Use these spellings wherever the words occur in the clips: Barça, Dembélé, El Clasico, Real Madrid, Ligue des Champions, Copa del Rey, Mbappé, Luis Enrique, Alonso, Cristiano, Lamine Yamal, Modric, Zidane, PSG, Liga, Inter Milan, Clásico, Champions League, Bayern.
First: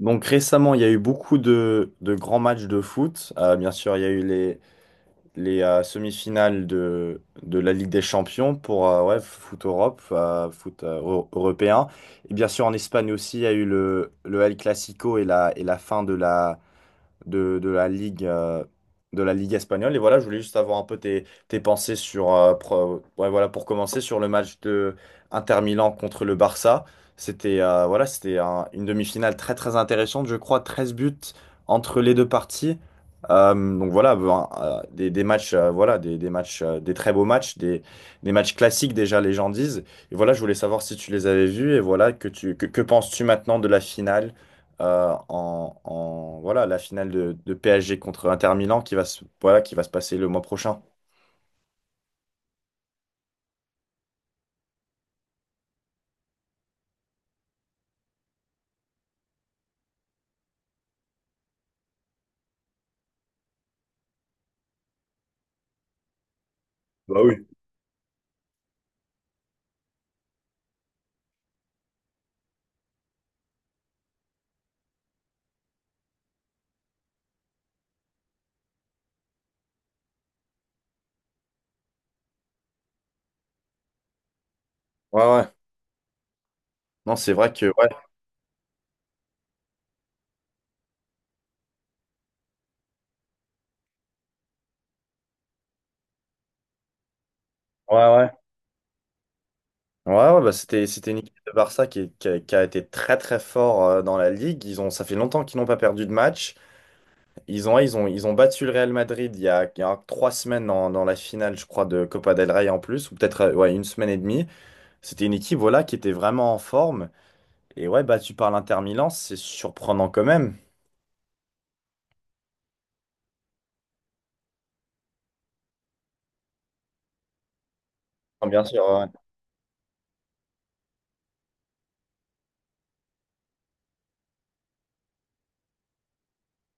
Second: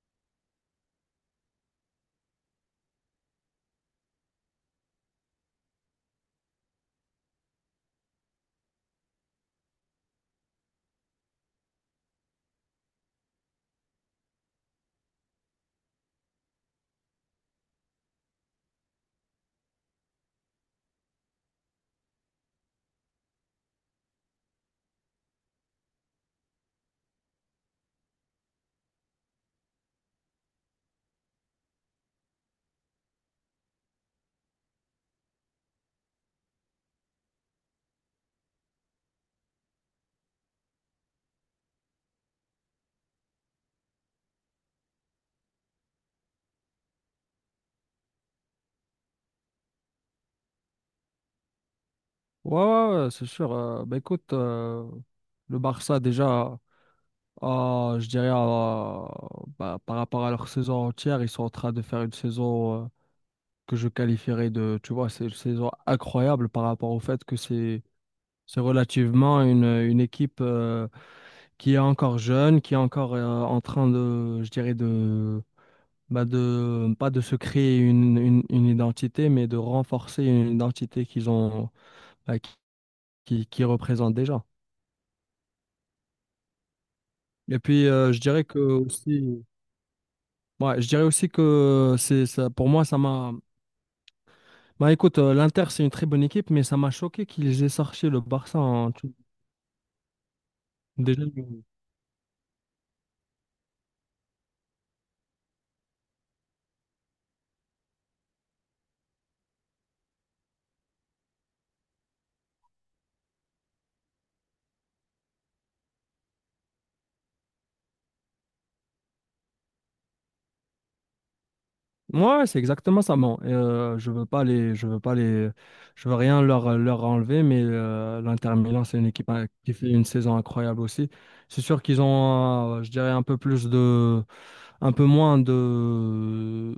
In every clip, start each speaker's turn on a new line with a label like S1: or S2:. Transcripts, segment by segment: S1: Donc récemment, il y a eu beaucoup de grands matchs de foot. Bien sûr, il y a eu les semi-finales de la Ligue des Champions pour ouais, foot Europe, foot européen. Et bien sûr, en Espagne aussi, il y a eu le El Clasico et la fin de la Ligue, de la Ligue espagnole. Et voilà, je voulais juste avoir un peu tes pensées sur, ouais, voilà, pour commencer, sur le match de Inter Milan contre le Barça. C'était voilà, c'était une demi-finale très très intéressante, je crois, 13 buts entre les deux parties. Donc voilà, ben, des matchs, voilà, des matchs, des très beaux matchs, des matchs classiques déjà, les gens disent. Et voilà, je voulais savoir si tu les avais vus et voilà, que penses-tu maintenant de la finale? Voilà, la finale de PSG contre Inter Milan qui va voilà, qui va se passer le mois prochain.
S2: Ouais, ouais, ouais, c'est sûr. Bah écoute, le Barça déjà, je dirais bah, par rapport à leur saison entière, ils sont en train de faire une saison que je qualifierais de, tu vois, c'est une saison incroyable par rapport au
S1: Bah
S2: fait que
S1: oui.
S2: c'est relativement une équipe qui est encore jeune, qui est encore en train de, je dirais de, bah de pas de se créer une identité, mais de renforcer une identité qu'ils ont, bah, qui, qui représente déjà.
S1: Ouais, ouais. Non, c'est vrai
S2: Et
S1: que
S2: puis,
S1: ouais,
S2: je dirais que aussi, ouais, je dirais aussi que c'est ça, pour moi, ça m'a. Bah écoute, l'Inter, c'est une très bonne équipe, mais ça m'a choqué qu'ils aient
S1: ouais,
S2: sorti le
S1: ouais.
S2: Barça en tout-
S1: Ouais, ouais, bah c'était une
S2: déjà.
S1: équipe de Barça qui qui a été très très fort dans la ligue. Ils ont, ça fait longtemps qu'ils n'ont pas perdu de match. Ils ont battu le Real Madrid il y a 3 semaines dans la finale, je crois, de Copa del Rey en plus, ou peut-être ouais, une semaine et demie. C'était une équipe voilà, qui était vraiment en forme. Et ouais, battu par l'Inter Milan, c'est surprenant quand même.
S2: Ouais, c'est exactement ça. Bon, et, je veux rien leur, leur enlever, mais
S1: Ah,
S2: l'Inter
S1: bien sûr,
S2: Milan, c'est
S1: ouais.
S2: une équipe hein, qui fait une saison incroyable aussi. C'est sûr qu'ils ont, je dirais, un peu plus de un peu moins de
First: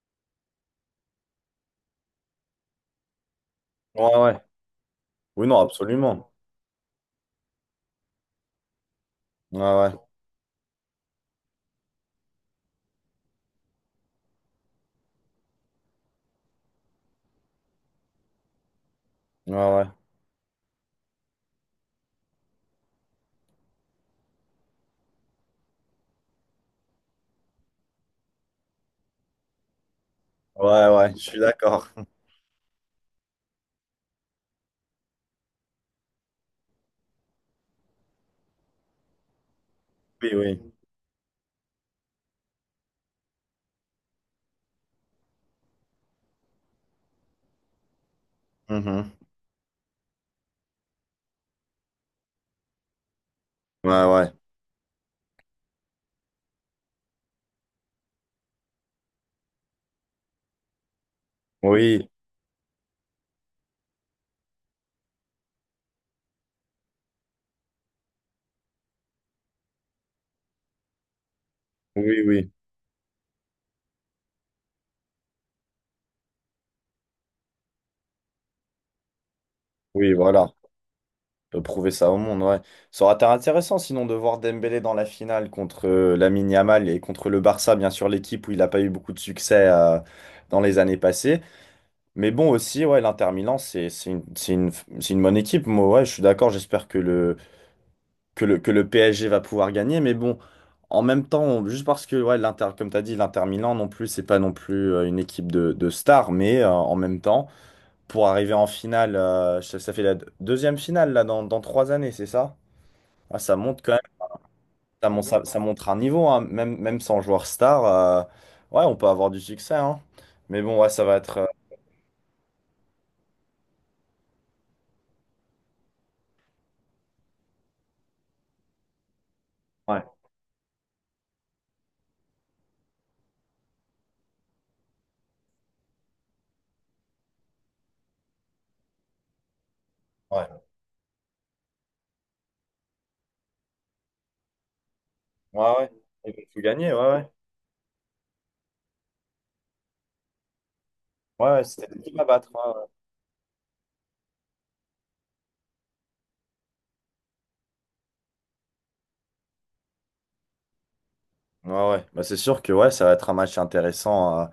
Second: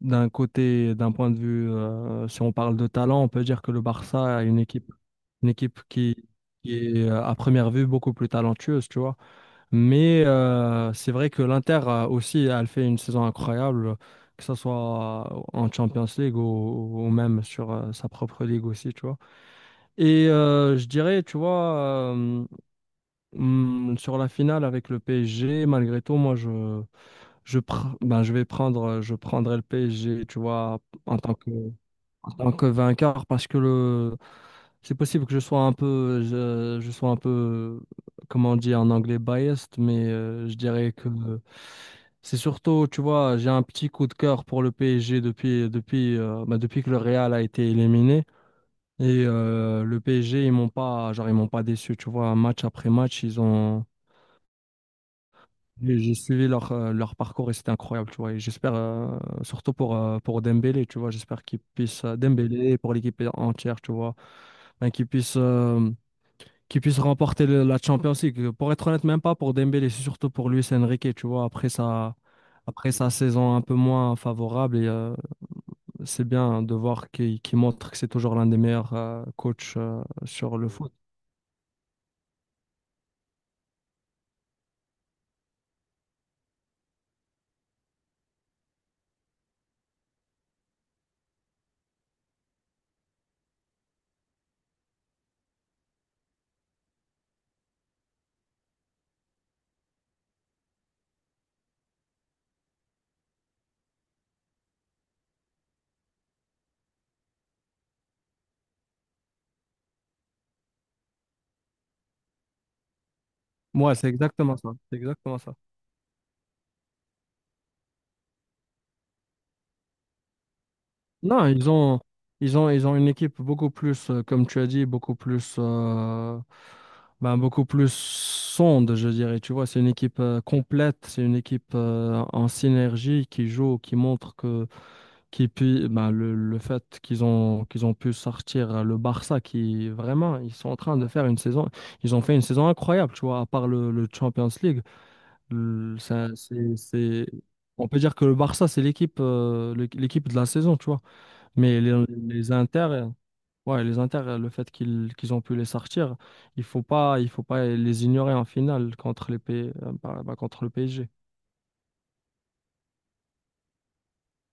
S2: d'un côté, d'un point de vue, si on parle de talent, on peut dire que le
S1: Ouais, ouais.
S2: Barça a
S1: Oui,
S2: une
S1: non,
S2: équipe
S1: absolument.
S2: qui est à première vue beaucoup plus talentueuse, tu vois.
S1: Ouais, ouais.
S2: Mais c'est vrai que l'Inter aussi, elle fait une saison incroyable, que ce soit en Champions League ou même sur sa propre ligue aussi, tu vois.
S1: Ouais, ouais.
S2: Et je dirais, tu vois, euh, sur la finale avec le PSG, malgré tout, moi je vais prendre, je prendrai le PSG, tu vois,
S1: Ouais, ouais.
S2: en
S1: Je
S2: tant
S1: suis
S2: que,
S1: d'accord.
S2: en tant que vainqueur, parce que le, c'est possible que je sois un peu, je sois un peu, comment on dit en anglais, biased, mais
S1: Oui,
S2: je
S1: oui.
S2: dirais que c'est surtout, tu vois, j'ai un petit coup de cœur pour le PSG depuis, ben, depuis que le Real a été éliminé.
S1: Mhm.
S2: Et le PSG, ils m'ont pas déçu, tu vois, match après match, ils ont.
S1: Ouais, ouais.
S2: J'ai suivi leur, leur parcours et c'était incroyable, tu vois. Et j'espère, surtout pour Dembélé, tu vois, j'espère qu'il puisse,
S1: Oui,
S2: Dembélé et pour l'équipe entière, tu vois, ben, qu'il puisse remporter le- la Champions League. Pour être honnête, même pas pour Dembélé, c'est surtout pour Luis Enrique, tu vois,
S1: oui, oui.
S2: après sa saison un peu moins favorable. Et c'est bien de voir qu'il montre que c'est toujours l'un des meilleurs coachs
S1: Oui, voilà.
S2: sur le foot.
S1: On peut prouver ça au monde, ouais. Ça aurait été intéressant sinon de voir Dembélé dans la finale contre Lamine Yamal et contre le Barça, bien sûr, l'équipe où il n'a pas eu beaucoup de succès dans les années passées. Mais bon, aussi, ouais, l'Inter Milan, c'est une bonne équipe. Moi, ouais, je suis d'accord. J'espère que le PSG va pouvoir gagner. Mais bon, en même temps, on- juste parce que, ouais, l'Inter, comme tu as dit, l'Inter Milan non plus, c'est pas non plus une équipe de stars, mais en même temps, pour arriver en finale, ça, ça fait la deuxième finale là, dans 3 années, c'est ça? Ah, ça monte quand
S2: Moi,
S1: même,
S2: c'est exactement ça. C'est
S1: ça,
S2: exactement ça.
S1: ça montre un niveau, hein, même, même sans joueur star, ouais, on peut avoir du succès, hein. Mais bon, ouais, ça va être.
S2: Non, ils ont une équipe beaucoup plus, comme tu as dit, beaucoup plus, ben, beaucoup plus sonde, je dirais. Tu vois, c'est une
S1: Ouais,
S2: équipe complète, c'est une équipe en synergie qui joue, qui montre que, qui puis, ben, le fait qu'ils ont pu sortir le Barça, qui vraiment, ils
S1: ouais,
S2: sont en train de faire une saison, ils ont fait une saison incroyable, tu vois, à part le Champions League.
S1: ouais, ouais.
S2: Le-
S1: Ils
S2: ça-
S1: vont tout gagner, ouais, ouais.
S2: c'est- on peut dire que le Barça, c'est l'équipe, l'équipe de la saison, tu vois.
S1: Ouais, ouais,
S2: Mais
S1: c'est une à battre.
S2: les Inter,
S1: Ouais,
S2: ouais, les Inter, le fait qu'ils ont pu les sortir, il faut pas les ignorer en finale contre les P- contre le PSG.
S1: ouais. Ouais, ouais. Bah, c'est sûr que ouais, ça va être un match intéressant.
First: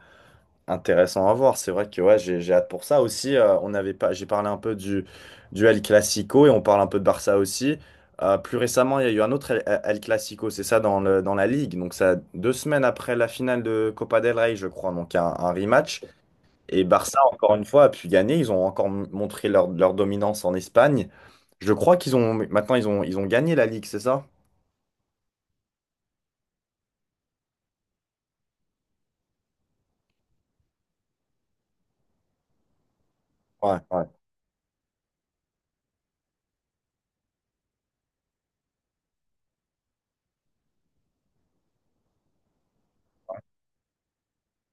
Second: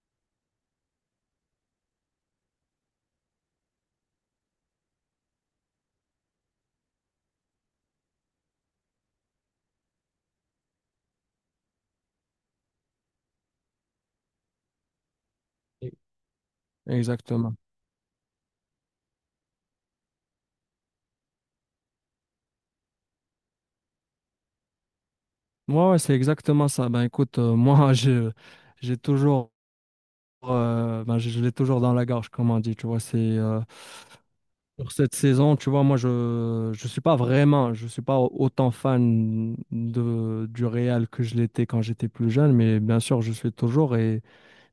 S1: Intéressant à voir. C'est vrai que ouais, j'ai hâte pour ça aussi. On avait pas, j'ai parlé un peu du El Clasico et on parle un peu de Barça aussi. Plus récemment, il y a eu un autre El Clasico, c'est ça, dans la Ligue. Donc, ça, deux semaines après la finale de Copa del Rey, je crois. Donc, un
S2: Et-
S1: rematch. Et Barça,
S2: Exactement.
S1: encore une fois, a pu gagner. Ils ont encore montré leur dominance en Espagne. Je crois qu'ils ont, maintenant, ils ont gagné la Ligue, c'est ça?
S2: Moi, ouais, ouais, c'est exactement ça. Ben écoute, moi, je- j'ai toujours, ben, je l'ai toujours dans la gorge, comme on dit. Tu vois, c'est
S1: Ouais, ouais.
S2: pour cette saison, tu vois, moi, je suis pas vraiment, je suis pas au- autant fan de du Real que je l'étais quand j'étais plus jeune, mais bien sûr, je suis toujours et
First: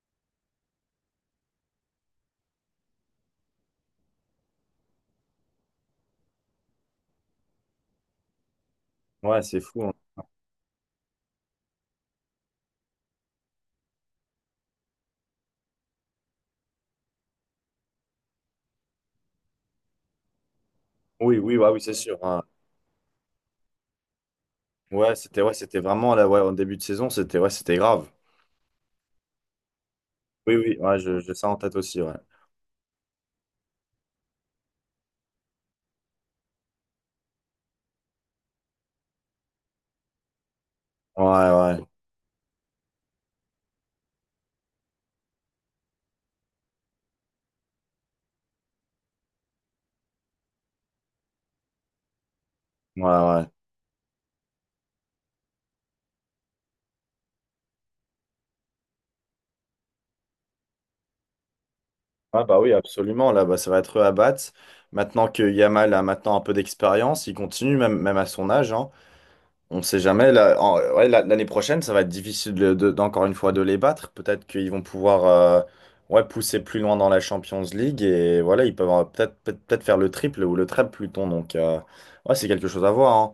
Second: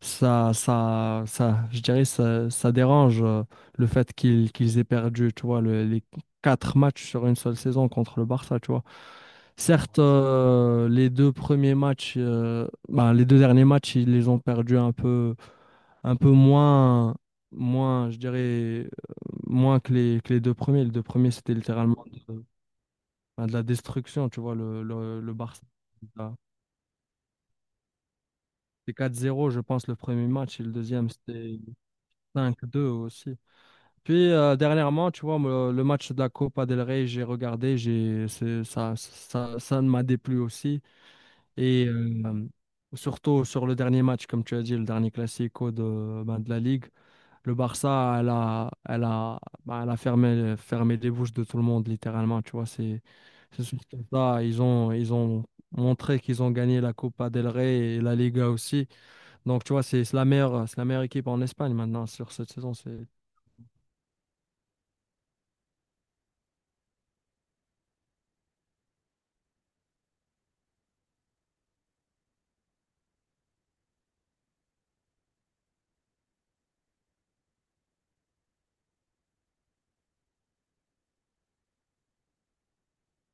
S2: je dirais, ça dérange le fait qu'ils aient perdu, tu vois, le- les quatre matchs sur une seule saison contre le Barça, tu vois.
S1: Ouais, c'est fou, hein.
S2: Certes, les deux premiers matchs, ben, les deux derniers matchs, ils les ont perdus un peu moins, moins, je dirais, euh, moins que les deux premiers. Les deux premiers,
S1: Oui,
S2: c'était
S1: oui, ouais, oui, c'est
S2: littéralement
S1: sûr, hein.
S2: de, ben, de la destruction, tu vois, le
S1: Ouais,
S2: Barça.
S1: c'était vraiment
S2: C'était
S1: là, ouais, en début de saison, c'était ouais, c'était grave.
S2: 4-0, je pense, le premier
S1: Oui,
S2: match, et le
S1: oui, ouais,
S2: deuxième,
S1: je, j'ai ça en
S2: c'était
S1: tête aussi, ouais.
S2: 5-2 aussi. Puis dernièrement, tu vois, me- le match de la Copa del Rey, j'ai regardé, j'ai c'est- ça ne m'a déplu aussi.
S1: Ouais, ouais,
S2: Et surtout sur le dernier match, comme tu as dit, le dernier Classico de, ben, de la Ligue, le Barça, elle a, ben, elle a fermé, fermé les bouches de tout le monde, littéralement. Tu vois,
S1: ouais,
S2: c'est
S1: ouais.
S2: c'est sûr ça, ils ont montré qu'ils ont gagné la Copa del Rey et la Liga aussi. Donc, tu vois, c'est la meilleure, c'est la meilleure équipe en Espagne maintenant sur
S1: Ah
S2: cette
S1: bah oui,
S2: saison. C'est
S1: absolument, là, bah, ça va être eux à battre. Maintenant que Yamal a maintenant un peu d'expérience, il continue même, même à son âge, hein. On ne sait jamais, là, ouais, l'année prochaine, ça va être difficile d'encore une fois de les battre. Peut-être qu'ils vont pouvoir ouais, pousser plus loin dans la Champions League et voilà, ils peuvent peut-être peut-être faire le triple ou le treble plutôt. Donc, ouais, c'est quelque chose à voir, hein.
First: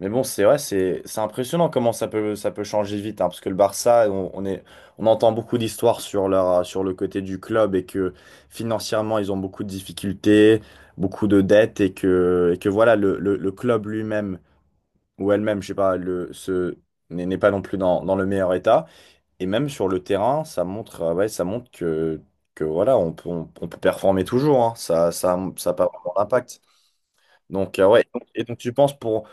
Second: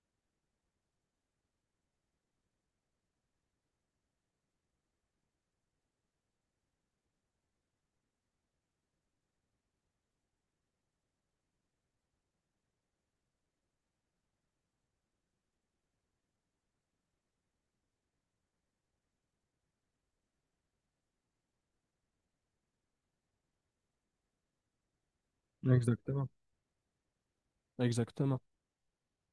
S1: Mais bon, c'est vrai, c'est impressionnant comment ça peut changer vite, hein, parce que le Barça, on est, on entend beaucoup d'histoires sur leur, sur le côté du club et que financièrement, ils ont beaucoup de difficultés, beaucoup de dettes et que voilà, le club lui-même ou elle-même, je sais pas, n'est pas non plus dans le meilleur état. Et même sur le terrain, ça montre, ouais, ça montre que voilà, on peut performer toujours, hein. Ça ça a pas vraiment
S2: exactement.
S1: d'impact. Donc, ouais,
S2: Exactement.
S1: et donc tu penses pour.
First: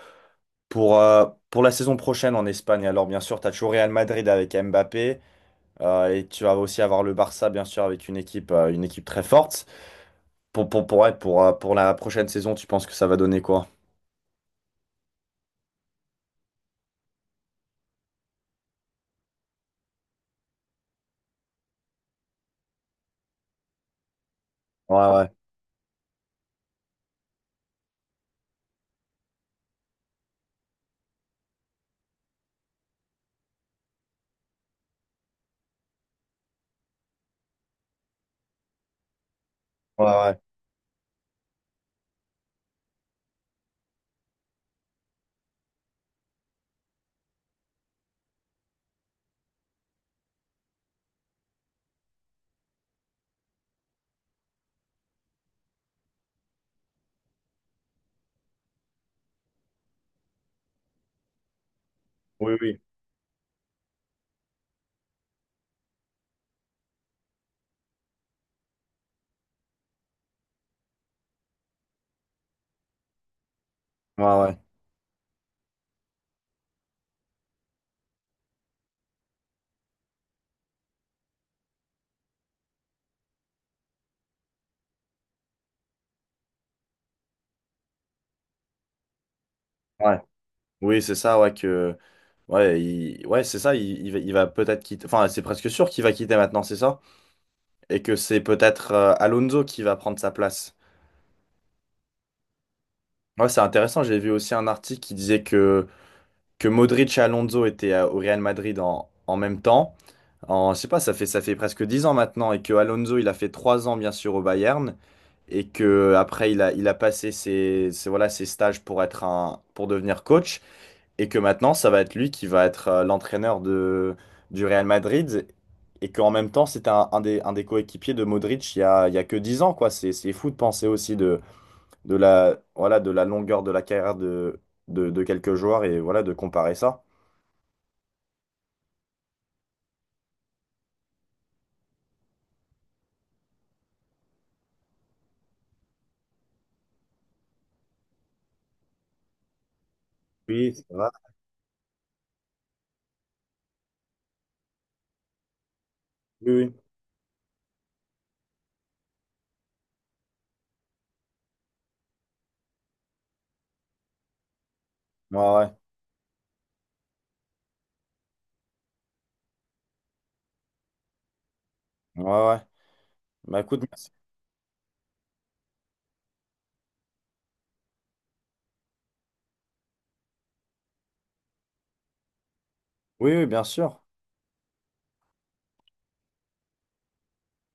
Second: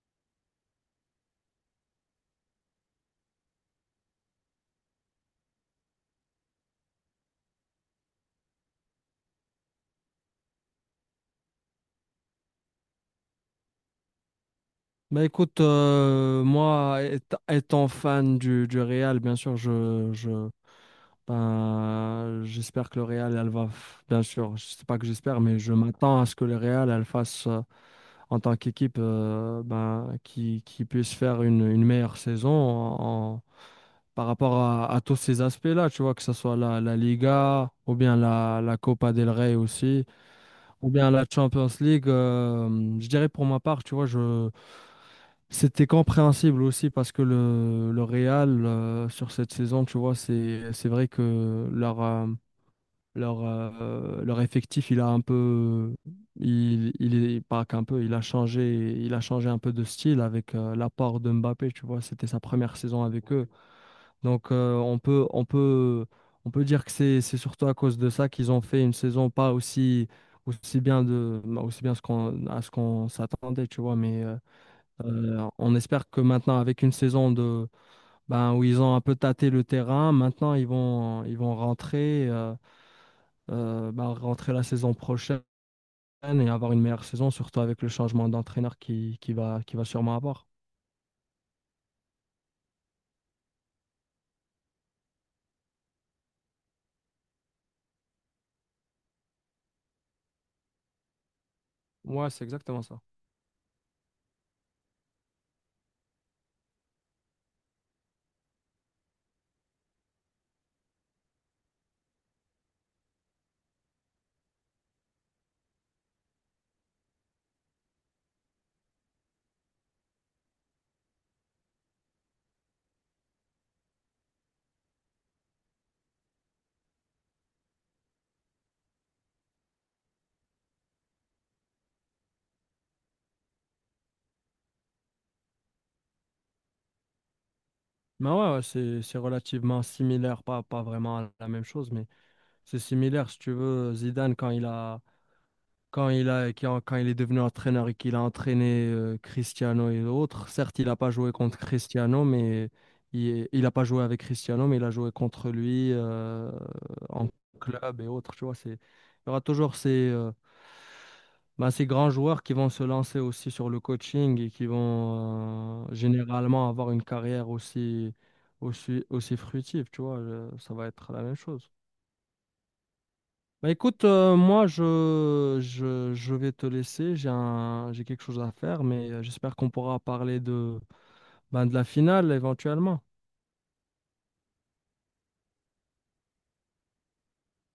S1: Pour la saison prochaine en Espagne, alors bien sûr, tu as toujours Real Madrid avec Mbappé, et tu vas aussi avoir le Barça, bien sûr, avec une équipe très forte. Pour, ouais, pour la prochaine saison, tu penses que ça va donner quoi?
S2: Bah écoute, moi, éta- étant fan du Real, bien sûr, je, ben, j'espère que le Real, elle va, f- bien sûr, je sais pas
S1: Ouais,
S2: que
S1: ouais,
S2: j'espère, mais je m'attends à ce que le Real, elle fasse, en tant qu'équipe, ben, qui puisse faire une meilleure saison en, en- par rapport à tous ces aspects-là, tu vois, que ce soit la, la Liga, ou bien la, la Copa del Rey
S1: ouais,
S2: aussi,
S1: ouais.
S2: ou bien la Champions League. Je dirais pour ma part, tu vois, je. C'était compréhensible aussi parce que le Real, sur cette saison, tu vois, c'est vrai que leur, leur effectif, il a un peu, il est, pas qu'un peu, il a changé un peu de style avec l'apport de Mbappé, tu vois, c'était sa
S1: Oui,
S2: première
S1: oui.
S2: saison avec eux. Donc, on peut dire que c'est surtout à cause de ça qu'ils ont fait une saison pas aussi, aussi bien de, bah, aussi bien ce qu'on, à ce qu'on s'attendait, tu vois, mais.
S1: Ouais, ouais,
S2: On espère que maintenant, avec une saison de, ben, où ils ont un peu tâté le terrain, maintenant ils vont rentrer, ben, rentrer la saison prochaine et avoir une meilleure saison, surtout avec le changement d'entraîneur qui, qui va sûrement
S1: ouais.
S2: avoir.
S1: Oui, c'est ça, ouais, que. Ouais, ouais, c'est ça, il va peut-être quitter. Enfin, c'est presque sûr qu'il va quitter maintenant, c'est ça? Et que c'est peut-être Alonso qui va prendre sa place.
S2: Ouais, c'est exactement ça.
S1: Ouais, c'est intéressant, j'ai vu aussi un article qui disait que. Que Modric et Alonso étaient au Real Madrid en même temps. En, je sais pas, ça fait presque 10 ans maintenant et que Alonso, il a fait 3 ans bien sûr au Bayern et que après il a passé voilà, ses stages pour être un, pour devenir coach et que maintenant ça va être lui qui va être l'entraîneur de, du Real Madrid et qu'en même temps c'était un des coéquipiers de Modric il y a que 10 ans quoi. C'est fou de penser aussi de la, voilà, de la longueur de la carrière de quelques joueurs et voilà de comparer ça.
S2: Mais ouais, ouais, c'est relativement similaire, pas, pas vraiment la même chose, mais c'est similaire. Si tu veux, Zidane, quand il a, qui quand il est devenu entraîneur et qu'il a entraîné Cristiano et d'autres,
S1: Oui,
S2: certes,
S1: ça
S2: il n'a pas
S1: va.
S2: joué contre Cristiano, mais il a pas joué avec Cristiano, mais il a joué contre lui
S1: Oui, oui.
S2: en club et autres. Tu vois, c'est, il y aura toujours ces, bah, ces grands joueurs qui vont se lancer aussi sur le coaching et qui
S1: Ouais, ouais.
S2: vont généralement avoir une carrière aussi, aussi fructive. Tu vois, ça va être la même chose.
S1: Ouais, ouais. Bah
S2: Bah
S1: écoute,
S2: écoute,
S1: merci.
S2: je vais te laisser, j'ai quelque chose à faire, mais j'espère qu'on pourra parler de, ben, de la finale éventuellement.
S1: Oui, oui, bien sûr.